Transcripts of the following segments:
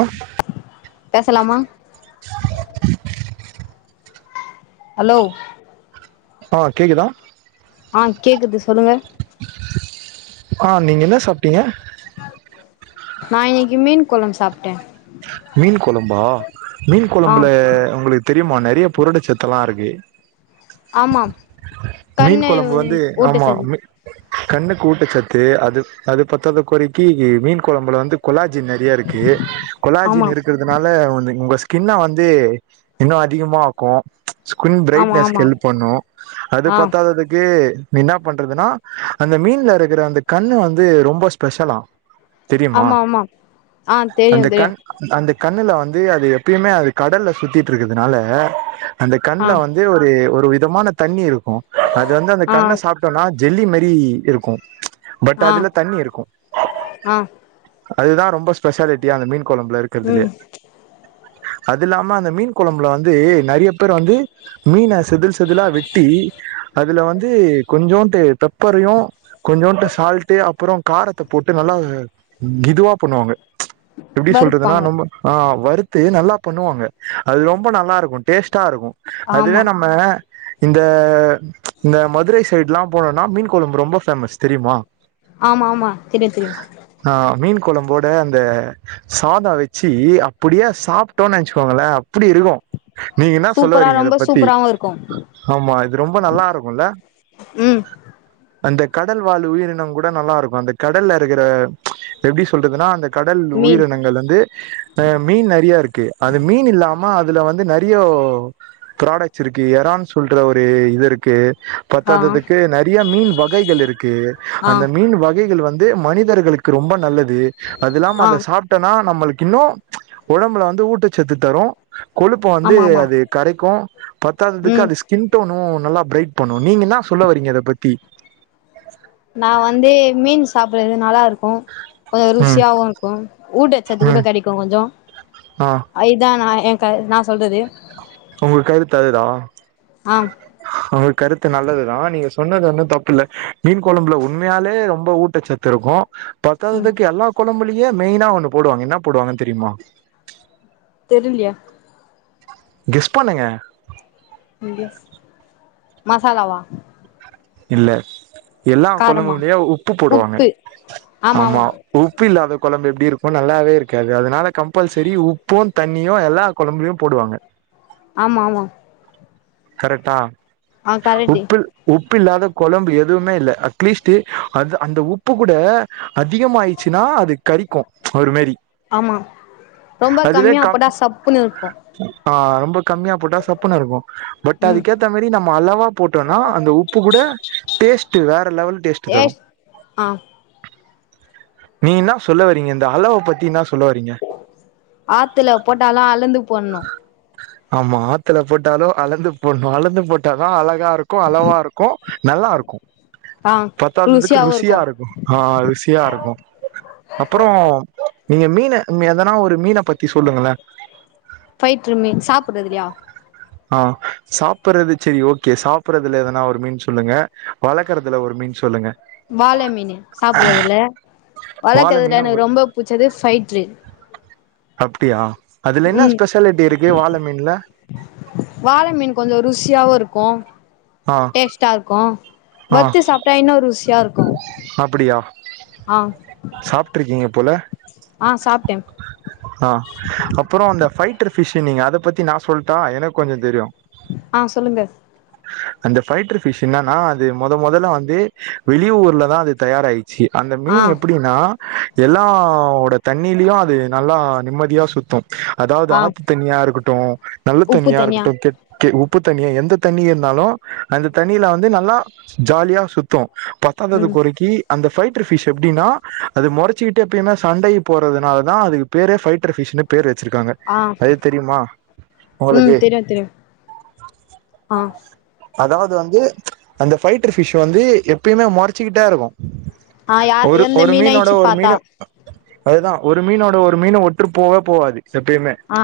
of பேசலாமா hello ஆ கேக்குதா ஆ கேக்குது சொல்லுங்க ஆ நீங்க என்ன சாப்டீங்க நா இன்னைக்கு மீன் கொழம்பு சாப்ட்டே மீன் குழம்பா மீன் ஆ குழம்புல உங்களுக்கு தெரியுமா நெறைய புருடச்சத்தல்லாருக்கு ஆமாம் மீன் கண்ணு குழம்பு வந்து ஓட்டு ஆமா சதி மீ கண்ணுக்கு ஊட்டச்சத்து அது அது பத்தாத கொறைக்கு மீன் குழம்புல வந்து கொலாஜின் நெறைய இருக்கு கொலாஜ் ஆமா இருக்கிறதுனால வந்து உங்க ஸ்கின்ன வந்து இன்னு அதிகமாக்கும் ம்ச் ஸ்குயின் ஆமா பிரைட்னஸ்க்கு ஆமா ஹெல்ப் பண்ணு அது ஆ பத்தாததுக்கு என்ன பண்றதுனா அந்த மீன்ல இருக்கிற அந்த கண்ணு வந்து ரொம்ப ஸ்பெஷலா தெரியுமா ஆமா ஆமா ஆ தெரியு தெரியு அ அந்த கண்ணுல வந்து அது எப்பயுமே அது கடல்ல சுத்திட்ருக்கிறதுனால அந்த ஆ கண்ல வந்து ஒரு ஒரு விதமான தண்ணி இருக்கு அது வந்து அந்த ஆ கண்ண சாப்ட் டோனா ஜெல்லி மாரி இருக்கு ம்ச் பட் ஆ அதுல தண்ணி இருக்கு ஆ அதுதா ரொம்ப ஸ்பெஷாலிட்டியே அந்த மீன் குழம்புல இருக்குறதுலயே ம் அதுல்லாம அந்த மீன் குழம்புல வந்து நெறையா பேரு வந்து மீன செதில் செதிலா வெட்டி அதுல வந்து கொஞ்சோண்டு பேப்பரையு கொஞ்சோண்ட்டு சால்ட்டு அப்புறோ காரத்த போட்டு நல்லா கிதுவா பண்ணுவாங்க எப்டி சொல்றதுன்னா வறுப்பாங்க நம்ப ஆ வறுத்து நல்லா பண்ணுவாங்க அது ரொம்ப நல்லா இருக்கு டேஸ்ட்டா இருக்கு ஆமா அதுவே நம்ம இந்த ம்ச் இந்த மதுரை சைடு் எல்லா போனோம்னா மீன் கொழம்பு ரொம்ப ஃபேமஸ் தெரியுமா ஆமா ஆமா தெரியு தெரியு ஆ மீன் குழம்போட அந்த சாதோ வெச்சி அப்புடியே சாப்பிட்டோன்னு நெனைச்சுக்கோங்களே அப்பிடி இருக்கு நீங்க என்ன சொல்ல சூப்பரா வறீங்க இத ரொம்ப பத்தி சூப்பராவு இருக்கு ஆமா இது ரொம்ப நல்லா இருக்குல ம் அந்த கடல் வாழ் உயிரினம் கூட நல்லா இருக்கு அந்த கடல்ல இருக்குற இப்ப எப்டி சொல்றதுன்னா அந்த கடல் மீன் உயிரினங்களே இருந்து அ மீன் நெறைய இருக்கு அது மீன் இல்லாம அதுல வந்து நெறியோ ப்ராடக்ட்ஸ் இருக்கு இரால் சொல்லிட்டு ஒரு இது இருக்கு ஆ பத்தாததுக்கு நெறைய மீன் வகைகள் இருக்கு ஆ அந்த மீன் வகைகள் வந்து இது மனிதர்களுக்கு ரொம்ப நல்லது அதுல்லாம ஆ அத சுட் ட்டு சாப்டோனா நம்மளுக்கு இன்னு ஒடம்புல வந்து ஊட்டச்சத்து தரு கொழுப்ப வந்து ஆமா ஆமா அது கரைக்கு பத்தாததுக்கு ம் அது ஸ்கிண்டோணு நல்லா பிரைட் பண்ணு நீங்க என்னா சொல்ல வரீங்க அத பத்தி நா வந்து மீன் சாப்றது நல்லா இருக்கு கொஞ்சோ ம் ருசியாவு இரு இங்கு ஊட்டசச்து கூட ம் கெடைக்கு கொஞ்சோ ஆ அதுக்குதா நா என் கத நா சொல்றது உங்க கருத்து அதுதா ஆ உங்க கருத்து நல்லதுதா நீங்க சொன்னது ஒன்னு தப்பில்ல மீன் கொழம்புல உண்மையாலே ரொம்ப ஊட்ட சத்து இருக்கு ம் பத்தாததுக்கு எல்லா கொழம்புலயே மெயினா ஒன்னு போடுவாங்க என்ன போடுவாங்க தெரியுமா தெரிலியா கெஸ் பண்ணுங்க [unintelligible] மசாலா வா இல்ல எல்லா காரமா கொழம்புலியு உப்பு போடுவாங்க ஆமா உப்பு இல்லாத கொழம்பு எப்டி இருக்கு நல்லாவே இருக்காது அதனால கம்பல்சரி உப்பு தண்ணியு எல்லா கொழம்புலியு போடுவாங்க ஆமா ஆமா கரெட்டா ஆ கரெக்ட்டு உப்பி இல்லாத கொழம்பு எதுவுமே இல்ல அட்லீஸ்ட் அந்த அந்த உப்பு கூட அதிகம்மாய்ட்சுன்னா அது கரிக்கு ஒரு மாரி ஆமா ரொம்ப அதுவே கம்மியா கம் போட்டா சப்புன்னு இருக்கு ஆ ரொம்ப கம்மியா போட்டா சப்புன்னு இருக்கு பட் ம் அதுக்கேத்தா மாரி நம்ம அளவாக போட்டோன்னா அந்த உப்பு கூட டேஸ்ட்டு வேற லெவல் டேஸ்ட்டு தரு அ நீ என்னா சொல்ல வரீங்க இந்த அளவ பத்தி என்னா சொல்ல வரீங்க ஆத்துல போட்டாலு அளந்து போடணு ஆமா ஆத்துல போட்டாலு அலந்து போடணு அலந்து போட்டாதா அழகாருக் இருக்கு அளவா இருக்கு நல்லா இருக்கு ஆ பத்தாததுக்கு ருசியா இருக்கு அ ருசியா இருக்கு அப்றோ நீங்க மீன எதனா ஒரு மீன பத்தி சொல்லுங்களே பயிற்று மீன் சாப்புட்றதுல்லியா அ சாப்புட்றது சரி ஓகே சாப்புட்டறதுல எதனா ஒரு மீன் சொல்லுங்க வளக்குறதுல ஒரு மீன் சொல்லுங்க வாழமீனு சாப்புறதுல வால வளக்குறதுல மீனு உங்க எனக்கு ரொம்ப புடிச்சது பைட்ரு அப்டியா அதுல என்ன ஸ்பெஷாலிட்டி இருக்கு வாழ மீன்ல வாள மீன் கொஞ்சோ ருசியாவு இருக்கு ஆ டேஸ்ட்டா இருக்கு ஆ வற்த்து சாப்ட்டா இன்னு ருசியா இருக்கு அப்டியா ஆ சாப்ட்ருக்கீங்க போல ஆ சாப்ட்டே ஆ அப்றோ அந்த பைட்ரு பிஷ்னீங்க அத பத்தி நா சொல்ட்டா எனக்கு கொஞ்சோ தெரியு அ சொல்லுங்க அந்த ஃபைட்டர் ஃபிஷ் என்னன்னா அது மொத மொதல்ல வந்து வெளி ஊர்ல தா அது தயாராயி ச்சி அந்த ஆ மீன் எப்டின்னா எல்லாவோட தண்ணீலயு அது நல்லா நிம்மதியா சுத்து அதாவது ஆ ஆத்து தண்ணியா இருக்கட்டு நல்ல உப்பு தண்ணியா தனியா இருக்கட்டு உப்பு தண்ணியா எந்த தண்ணி இருந்தாலு அந்த தண்ணியில வந்து நல்லா ஜாலியா சுத்து பத்தாதது ம் கொறைக்கி அந்த ஃபைட்டர் ஃபி்ஷ் எப்டினா அது மொறச்சிக்கிட்டு எப்பிமே சண்டைக்கு போறதுனால தா அதுக்கு பேரே பைட்டர் பிஷ் பேர் வச்சுருக்காங்க ஆ அது தெரிமா உங்களுக்கு ஆ தெரியு ஆ அதாவது வந்து அந்த ஃபைட்டர் ஃபிஷ் வந்து எப்பயுமே மொறச்சிக்கிட்டே இருக்கு ஆ யா ஒரு எந்த ஒரு மீனோட மீனாயிச்சு ஒரு பாத்தா மீனு அதுதா ஒரு மீனோட ஒரு மீனு ஒட்டு போக போவாது எப்பயுமே ஆ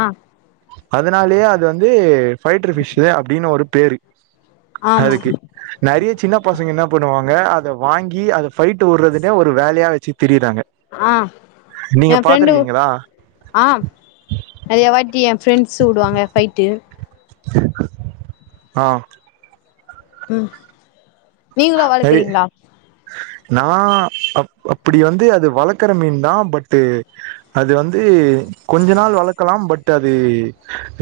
அதனாலேயே அது வந்து ஃபைடர் ஃபிஷு அப்டின்னு ஒரு பேரு ஆமா அதுக்கு நெறைய சின்ன பசங்க என்ன பண்ணுவாங்க அத வாங்கி அத ஃபைட்டு விடுறதுனே ஒரு வேலையா வச்சி திரியுறாங்க ஆ என் ஃப்ரெண்டு ஆ நறைய வாட்டி என் ஃப்ரெண்ட்ஸ் வுடுவாங்க ஃபைட்டு ஆ ம் நீங்களு நெறைய வளக்குறீங்ளா நா அ அப்டி வந்து அது வளர்க்கற மீன் தா பட்டு் அது வந்து கொஞ்ச நாள் வளக்கலாம் பட் அது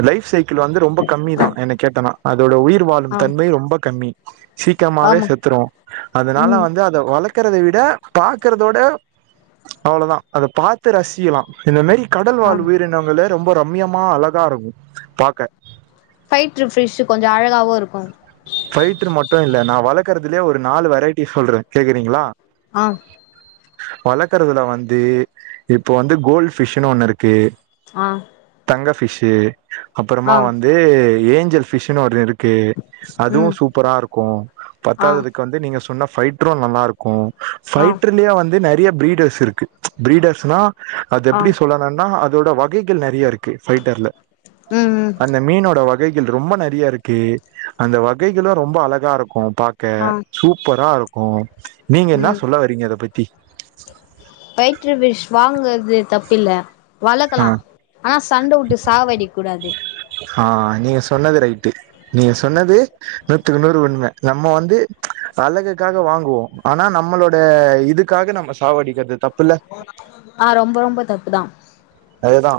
லைப் சைக்கிள் இது வந்து ரொம்ப கம்மி தா என்ன கேட்டனா அதோட உயிர் ஆ வாழும் தன்மை ரொம்ப கம்மி சீக்கிரமாவே ஆமா செத் துரு அதனால ம் வந்து அத வளர்க்கறத விட பாக்கறத விட அவ்ளவுதா அத பாத்து ரசிக்கலா இந்த மாரி கடல் ஆ வாழ் உயிரினங்கள ரொம்ப ரம்மியமா அழகா இருக்கு பாக்க ஃபைட்டர் ஃபிஷ்சு கொஞ்ச அழகாவு இருக்கு ஃபைட்டர் மட்டு இல்ல நா வளர்க்கறதுலே ஒரு நாலு வெரைட்டி சொல்ற கேக்குறீங்ளா ஆ வளர்க்கறதுல வந்து இப்போ வந்து கோல்டு ஃபிஷ்ன்னு ஒன்னு இருக்கு ஆ தங்க ஃபிஷ்சு ஆ அப்பறமா வந்து ஏஞ்சல் ஃபிஷ்ன்னு ஒன்னு இருக்கு அதுவு ம் சூப்பரா இருக்கு ஆ பத்தாததுக்கு வந்து நீங்க சொன்ன ஃபைட்ரு நல்லா இருக் கு ஆ ஃபைடர்லே வந்து நெறைய பிரீடர்ஸ் இருக்கு பீடர்ஸ்னா அது ஆ எப்டி சொல்லலான்னா அதோட வகைகள் நெறைய இருக்கு ஃபைட்டர்ல ம் ம் அன் அந்த மீனோட வகைகள் ரொம்ப நெறைய இருக்கு அந்த வகைகளு ரொம்ப அழகா இருக்கு பா க்க ஆ சூப்பரா இருக்கு நீங்க என்ன சொல்ல வறீங்க அத பத்தி ஃபைட்டர் ஃபிஷ் வாங்கறது தப்பில்ல ஆ வளக்கலா ஆனா சண்ட விட்டு சாவடிக்க கூடாது ஆ நீங்க சொன்னது ரைட்டு நீ சொன்னது நூத்துக்கு நூறு உண்ம நம்ம வந்து அழகுக்காக வாங்குவோ ஆனா நம்மளோட இதுக்காக நம்ம சாவடிக்குறது தப்புல ஆ ரொம்ப ரொம்ப தப்பு தா அதுதா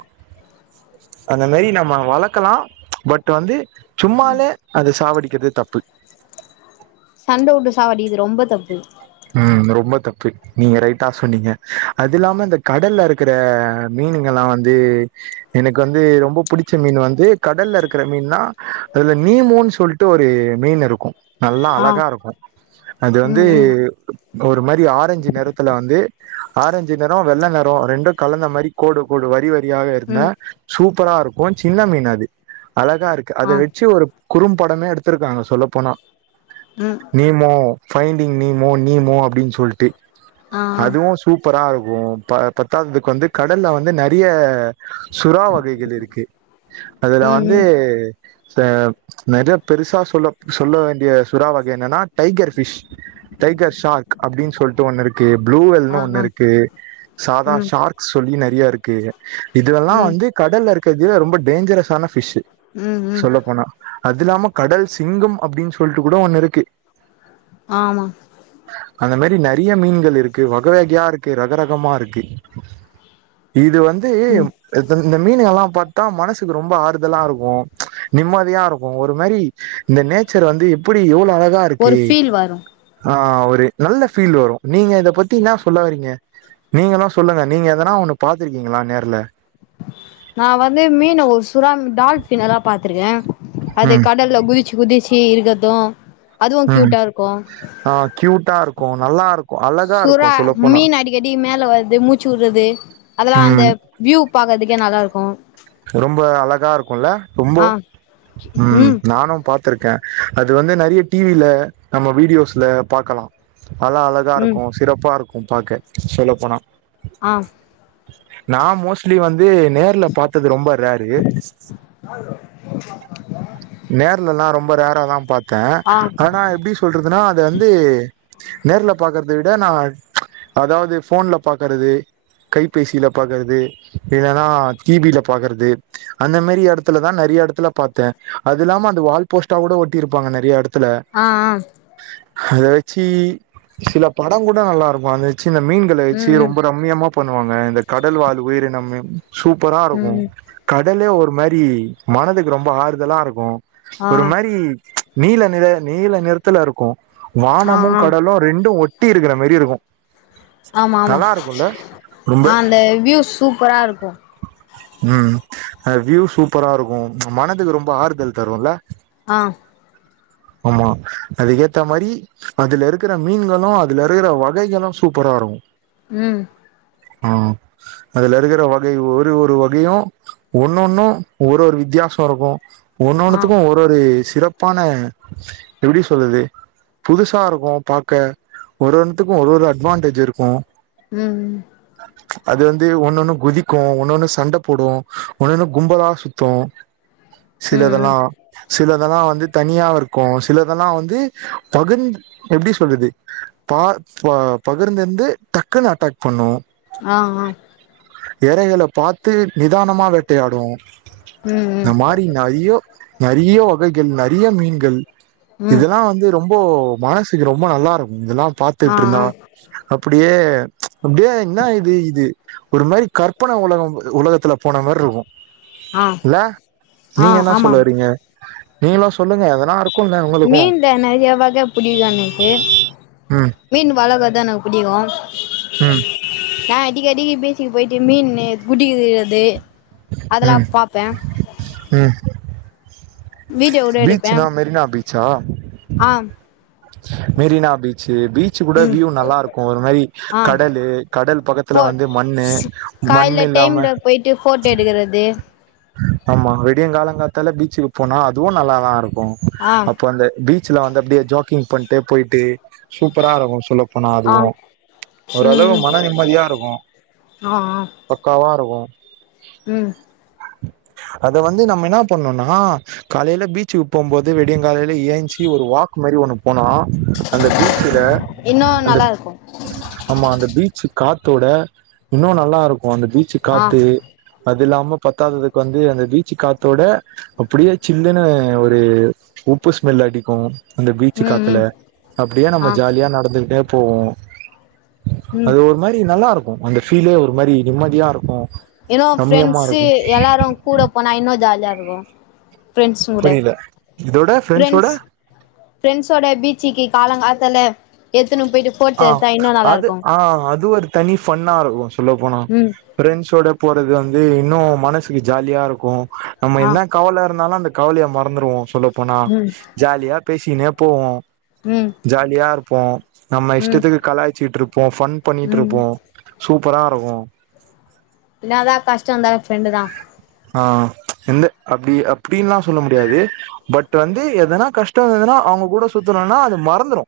அந்த மாரி நம்ம வளர்க்கலா பட் வந்து சும்மாலே அத சாவடிக்கிறது தப்பு சண்ட உட்டு சாவடிக்கிறது ரொம்ப தப்பு ம் இந்த ரொம்ப தப்பு நீங்க ரைட்டா சொன்னீங்க அது இல்லாம இந்த கடல்ல இருக்கற மீனுங்கல்லா வந்து எனக்கு வந்து ரொம்ப புடிச்ச மீன் வந்து கடல்ல இருக்கற மீன்னா அதுல நீமூன்னு சொல் ட்டு ஒரு மீன் இருக்கு நல்லா ஆ அழகா இருக்கு அது வந்து ம் ம் ஒரு மாரி ஆரஞ்சு நிறத்துல வந்து ஆரஞ்சு நெறோ வெள்ள நெறொ ரெண்டு கலந்த மாரி கோடு கோடு வரி வரியாக இருந்த ம் சூப்பரா இருக்கு சின்ன மீன் அது அழகா இருக்கு அத ஆ வெச்சு ஒரு குறும்படமே எடுத்திருக்காங்க சொல்ல போனா ம் நீமோ ஃபைண்டிங் நீமோ நீமோ அப்டின் சொல்ட்டு ஆ ஆ அதுவு சூப்பரா இருக்கு ப பத்தாதுக்கு வந்து கடல்ல வந்து நெறைய சுறா வகைகள் இருக்கு அதுல ம் வந்து ம் ச நெறையா பெருசா சொல்ல சொல்ல வேண்டிய சுறா வகை என்னனா டைகர் ஃபிஷ் டைகர் ஷார்க் அப்டின்னு சொல்டு ஒண்ணு இருக்கு ப்ளூவெல்னு ஆ ஒண்ணு ஆ இருக்கு சாதா ம் ஷார்க் சொல்லி நெறையா இருக்கு இதுலல்லா ம் வந்து கடல்ல இருக்கறது விட ரொம்ப டேஞ்ஜரஸான ஃபிஷு ம் ம் சொல்ல போனா அது இல்லாம கடல் சிங்கம் அப்டின்னு சொல்ட்டு கூட ஒண்ணு இருக்கு ஆமா அந்த மாரி நெறையா மீன்கள் இருக்கு வக வகையா இருக்கு ரகரகமா இருக்கு இது வந்து ம் இந்த மீனுக எல்லா பாத்தா மனசுக்கு ரொம்ப ஆறுதலா இருக்கு நிம்மதியா இருக்கு ஒரு மாரி இந்த நேச்சர் வந்து எப்டி எவ்ளோ அழகா இருக்கு த்தி வரு ஆ ஒரு நல்ல ஃபீல் வரு நீங்க இத பத்தி என்னா சொல்ல வறீங்க நீங்கல்லா சொல்லுங்க நீங்க எதனா ஒன்னு பாத்திருக்கீங்ளா நேர்ல நா வந்து மீன் ஒரு சுறா டால்ஃபின் எல்லா பாத்திருக்கேன் அது ம் கடல்ல குதிச்சு குதிச்சு இருக்கறது ம் ஆ க்யூட்டா இருக்கு நல்லா இருக்கு அழகா இருக்கு சொல்ல போனா செடி மேல வர்றது மூச்சு விடறது அதெல்லா அந்த ம் வியூ பாக்கறதுக்கே நல்லா இருக்கு ரொம்போ அழகா இருக்குல்ல ரொம்போ ஆ ம் நானு பா த்திருக்க அது வந்து நெறையா டி வில நம்ம வீடியோஸ்ல பாக்கலா அலா அழகா ம் இருக்கு சிறப்பா இருக்கு பாக்க சொல்ல போனா ஆ நா மோஸ்ட்லி வந்து நேர்ல பாத்தது ரொம்ப ரேரு நேர்லல்லா ரொம்ப ரேராதா பாத்த ஆ ஆனா எப்டி சொல்றதுனா அத வந்து நேர்ல பாக்கறத விட நா அதாவது ஃபோன்ல பாக்கறது கைபேசில பாக்கறது இல்லனா டி வில பாக்கறது அந்த மாரி எடத்துலதா நெறையா எடத்துல பாத்த அது இல்லாம அந்த வால்போஸ்ட்டா கூட ஒட்டி இருப்பாங்க நெறையா எடத்துல ஆ ஆ அத வெச்சு சில படங் கூட நல்லா இருக்கு அந்த சின்ன மீன்கள வெச்சு ம் ம் ரொம்ப ரம்மியமா பண்ணுவாங்க இந்த கடல் வாழ் உயிரினம் சூப்பரா ம் இருக்கு ம் கடலே ஒரு மாரி மனதுக்கு ரொம்ப ஆறுதலா இருக்கு ஆ ஒரு மாரி நீல நிற நீல நிறத்துல இருக்கு ஆ வானமு ஆ கடலு ரெண்டு ஒட்டி இருக்கிற மாரி இருக்கு ஆமாமா நல்லா இருக்குல்ல ரொம்ப அந்த வியூ சூப்பரா இருக்கு ம் அது சூப்பராருக்கு மனதுக்கு ரொம்போ ஆறுதல் தரு இல்ல ஆ ஆமா அதுக்கேத்த மாரி அதுல இருக்கிற மீன்களு அதுல இருக்கிற வகைகளு சூப்பரா இருக்கு ம் ம் அதுல இருக்கற வகை ஒரு ஒரு வகையு ஒன்னொன்னு ஒரு ஒரு வித்தியாசோ இருக்கு ஆ ஒன்னொன்னுத்துக்கு ஒரு ஒரு சிறப்பான எப்டி சொல்றது புதுசா இருக்கு பாக்க ஒரு ஒண்த்துக்கு ஒரு ஒரு அட்வான்டேஜ் இரு க்கு ம் ம் அது வந்து ஒன்னொன்னு குதிக்கு ஒன்னொன்னு சண்ட போடு ஒன்னொன்னு கும்பலா சுத்து ம் ம் சிலதுலா சிலதெல்லா வந்து தனியா இருக்கு சிலதெல்லா வந்து பகுந்து எப்டி சொல்லுது பா ப பகிர்ந்திருந்து டக்குன்னு அட்டாக் பண்ணு ஆ ஆ எறைகள பாத்து நிதானமா வேட்டையாடு ம் ம் இப்டி நெறைய நெறைய வகைகள் நெறைய மீன்கள் ம் இதுல்லா வந்து ரொம்போ மனசுக்கு ரொம்போ நல்லா இருக்கு இதெல்லா ஆ ஆ பாத்துக்ட்ருந்தா அப்படியே அப்டியே என்ன இது இது ஒரு மாரி கற்பன ஒலகம் உலகத்துல போன மாரிருக்கு ஆ இல்ல ஆ நீங்க என்ன ஆமாம் சொல்லவறீங்க நீங்கல்லா சொல்லுங்க எதனா இருக்குன்ல்ல உங்களுக்கு [unintelligible] நெறையா வக புடிக்கு எனக்கு ம் மீன் வளகத எனக் புடிக்கு ம் அடிக்கடிக்கி பீஜ்சிக்கு போயிட்டு மீன்னு புடிக்குது அது அதெல்லா ம் பாப்பே ம் வீடியோ கூட எடுப்பே பீச்னா மெரினா பீச்சா அ மெரினா பீ ச்சு கூட ம் வியூ நல்லாருக்கு ஒரு மாரி ஆ கடலு கடல் பக்கத்துல வந்து மண்ணு மண் கால்ல இல்லாம டைம்ல போயிட்டு போட்டோ எடுக்கறது ஆமா விடியங் கால காத்தால பீஜ்சுக்கு போனா அதுவு நல்லாதா இருக்கு ஆ அப்போ அந்த பீ ஜ்சில வந்து அப்டியே ஜாக்கிங் பண்ட்டு போய்ட்டு சூப்பரா இருக்கு சொல்ல போனா ஆ அதுவு ம் ஓரளவு ம் மன நிம்மதியா இருக்கு ஆ ஆ பக்காவா இருக்கு ம் அத வந்து நம்ம என்னா பண்ணுனா காலைல பீச்சிக்கு போம்போது விடியங் காலைல ஏஞ்சி ஒரு வாக் மாரி ஒன்னு போனா அந்த பீச்சில இன்னு அந்த நல்லா இருக்கு ஆமா அந்த பீச்சி காத்தோட இன்னு நல்லாருக்கு அந்த பீச்சி ஆ காத்து அது இல்லாம பத்தாததுக்கு வந்து அந்த பீச்சி காத்தோட அப்டியே சில்லுன்னு ஒரு உப்பு ஸ்மெல் அடிக்கு அந்த பீச்சி ம் காத்துல ம் அப்டியே நம்ம ஆ ஜாலியா நடந்துகிட்டே போவோ ம் அது ஒரு மாரி நல்லாருக்கு அந்த ஃபீலே ஒரு மாரி நிம்மதியா இருக்கு இன்னு ரம்யமா ஃப்ரெண்டஸு இருக்கு எல்லாரு கூட போனா இன்னு ஜாலியா இருக்கு ஃப்ரெண்ஸ்ஸுங் கூட புரில இதோட ஃப்ரெண்ட்ஸோட ஃப்ரெண்ஸ் ஃப்ரெண்ஸ்சோட பீச்சுக்கு காலங்காத்தால எத்துன்ணு போயிட்டு போட்டோ ஆ எடுத்தா இன்னு நல்லா அது இருக்கு ஆ அது ஒரு தனி ஃபன்னா இருக்கும் சொல்ல போனா ம் ப்ரெண்ட்ஸோட போறது வந்து இன்னு மனசுக்கு ஜாலியா இருக்கு நம்ம ஆ என்னா கவல இருந்தாலு அந்த கவலைய மறந்துருவோம் சொல்ல போனா ம் ஜாலியா பேசினே போவோம் ம் ஜாலியா இருப்போம் நம்ம ம் இஷ்டத்துக்கு கலாயச்சிட்டு இருப்போம் ஃபன் பண்ணிட்டு ம் இருப்போம் சூப்பரா இருக்கும் என்னா தா கஷ்டோ இருந்தாலு ஃப்ரெண்டு தா ஆ எந்த அப்டி அப்டின்லா சொல்ல முடியாது பட் வந்து எதனா கஷ்டம் இருந்துனா அவுங்க கூட சுத்தணுனா அது மறந்துடு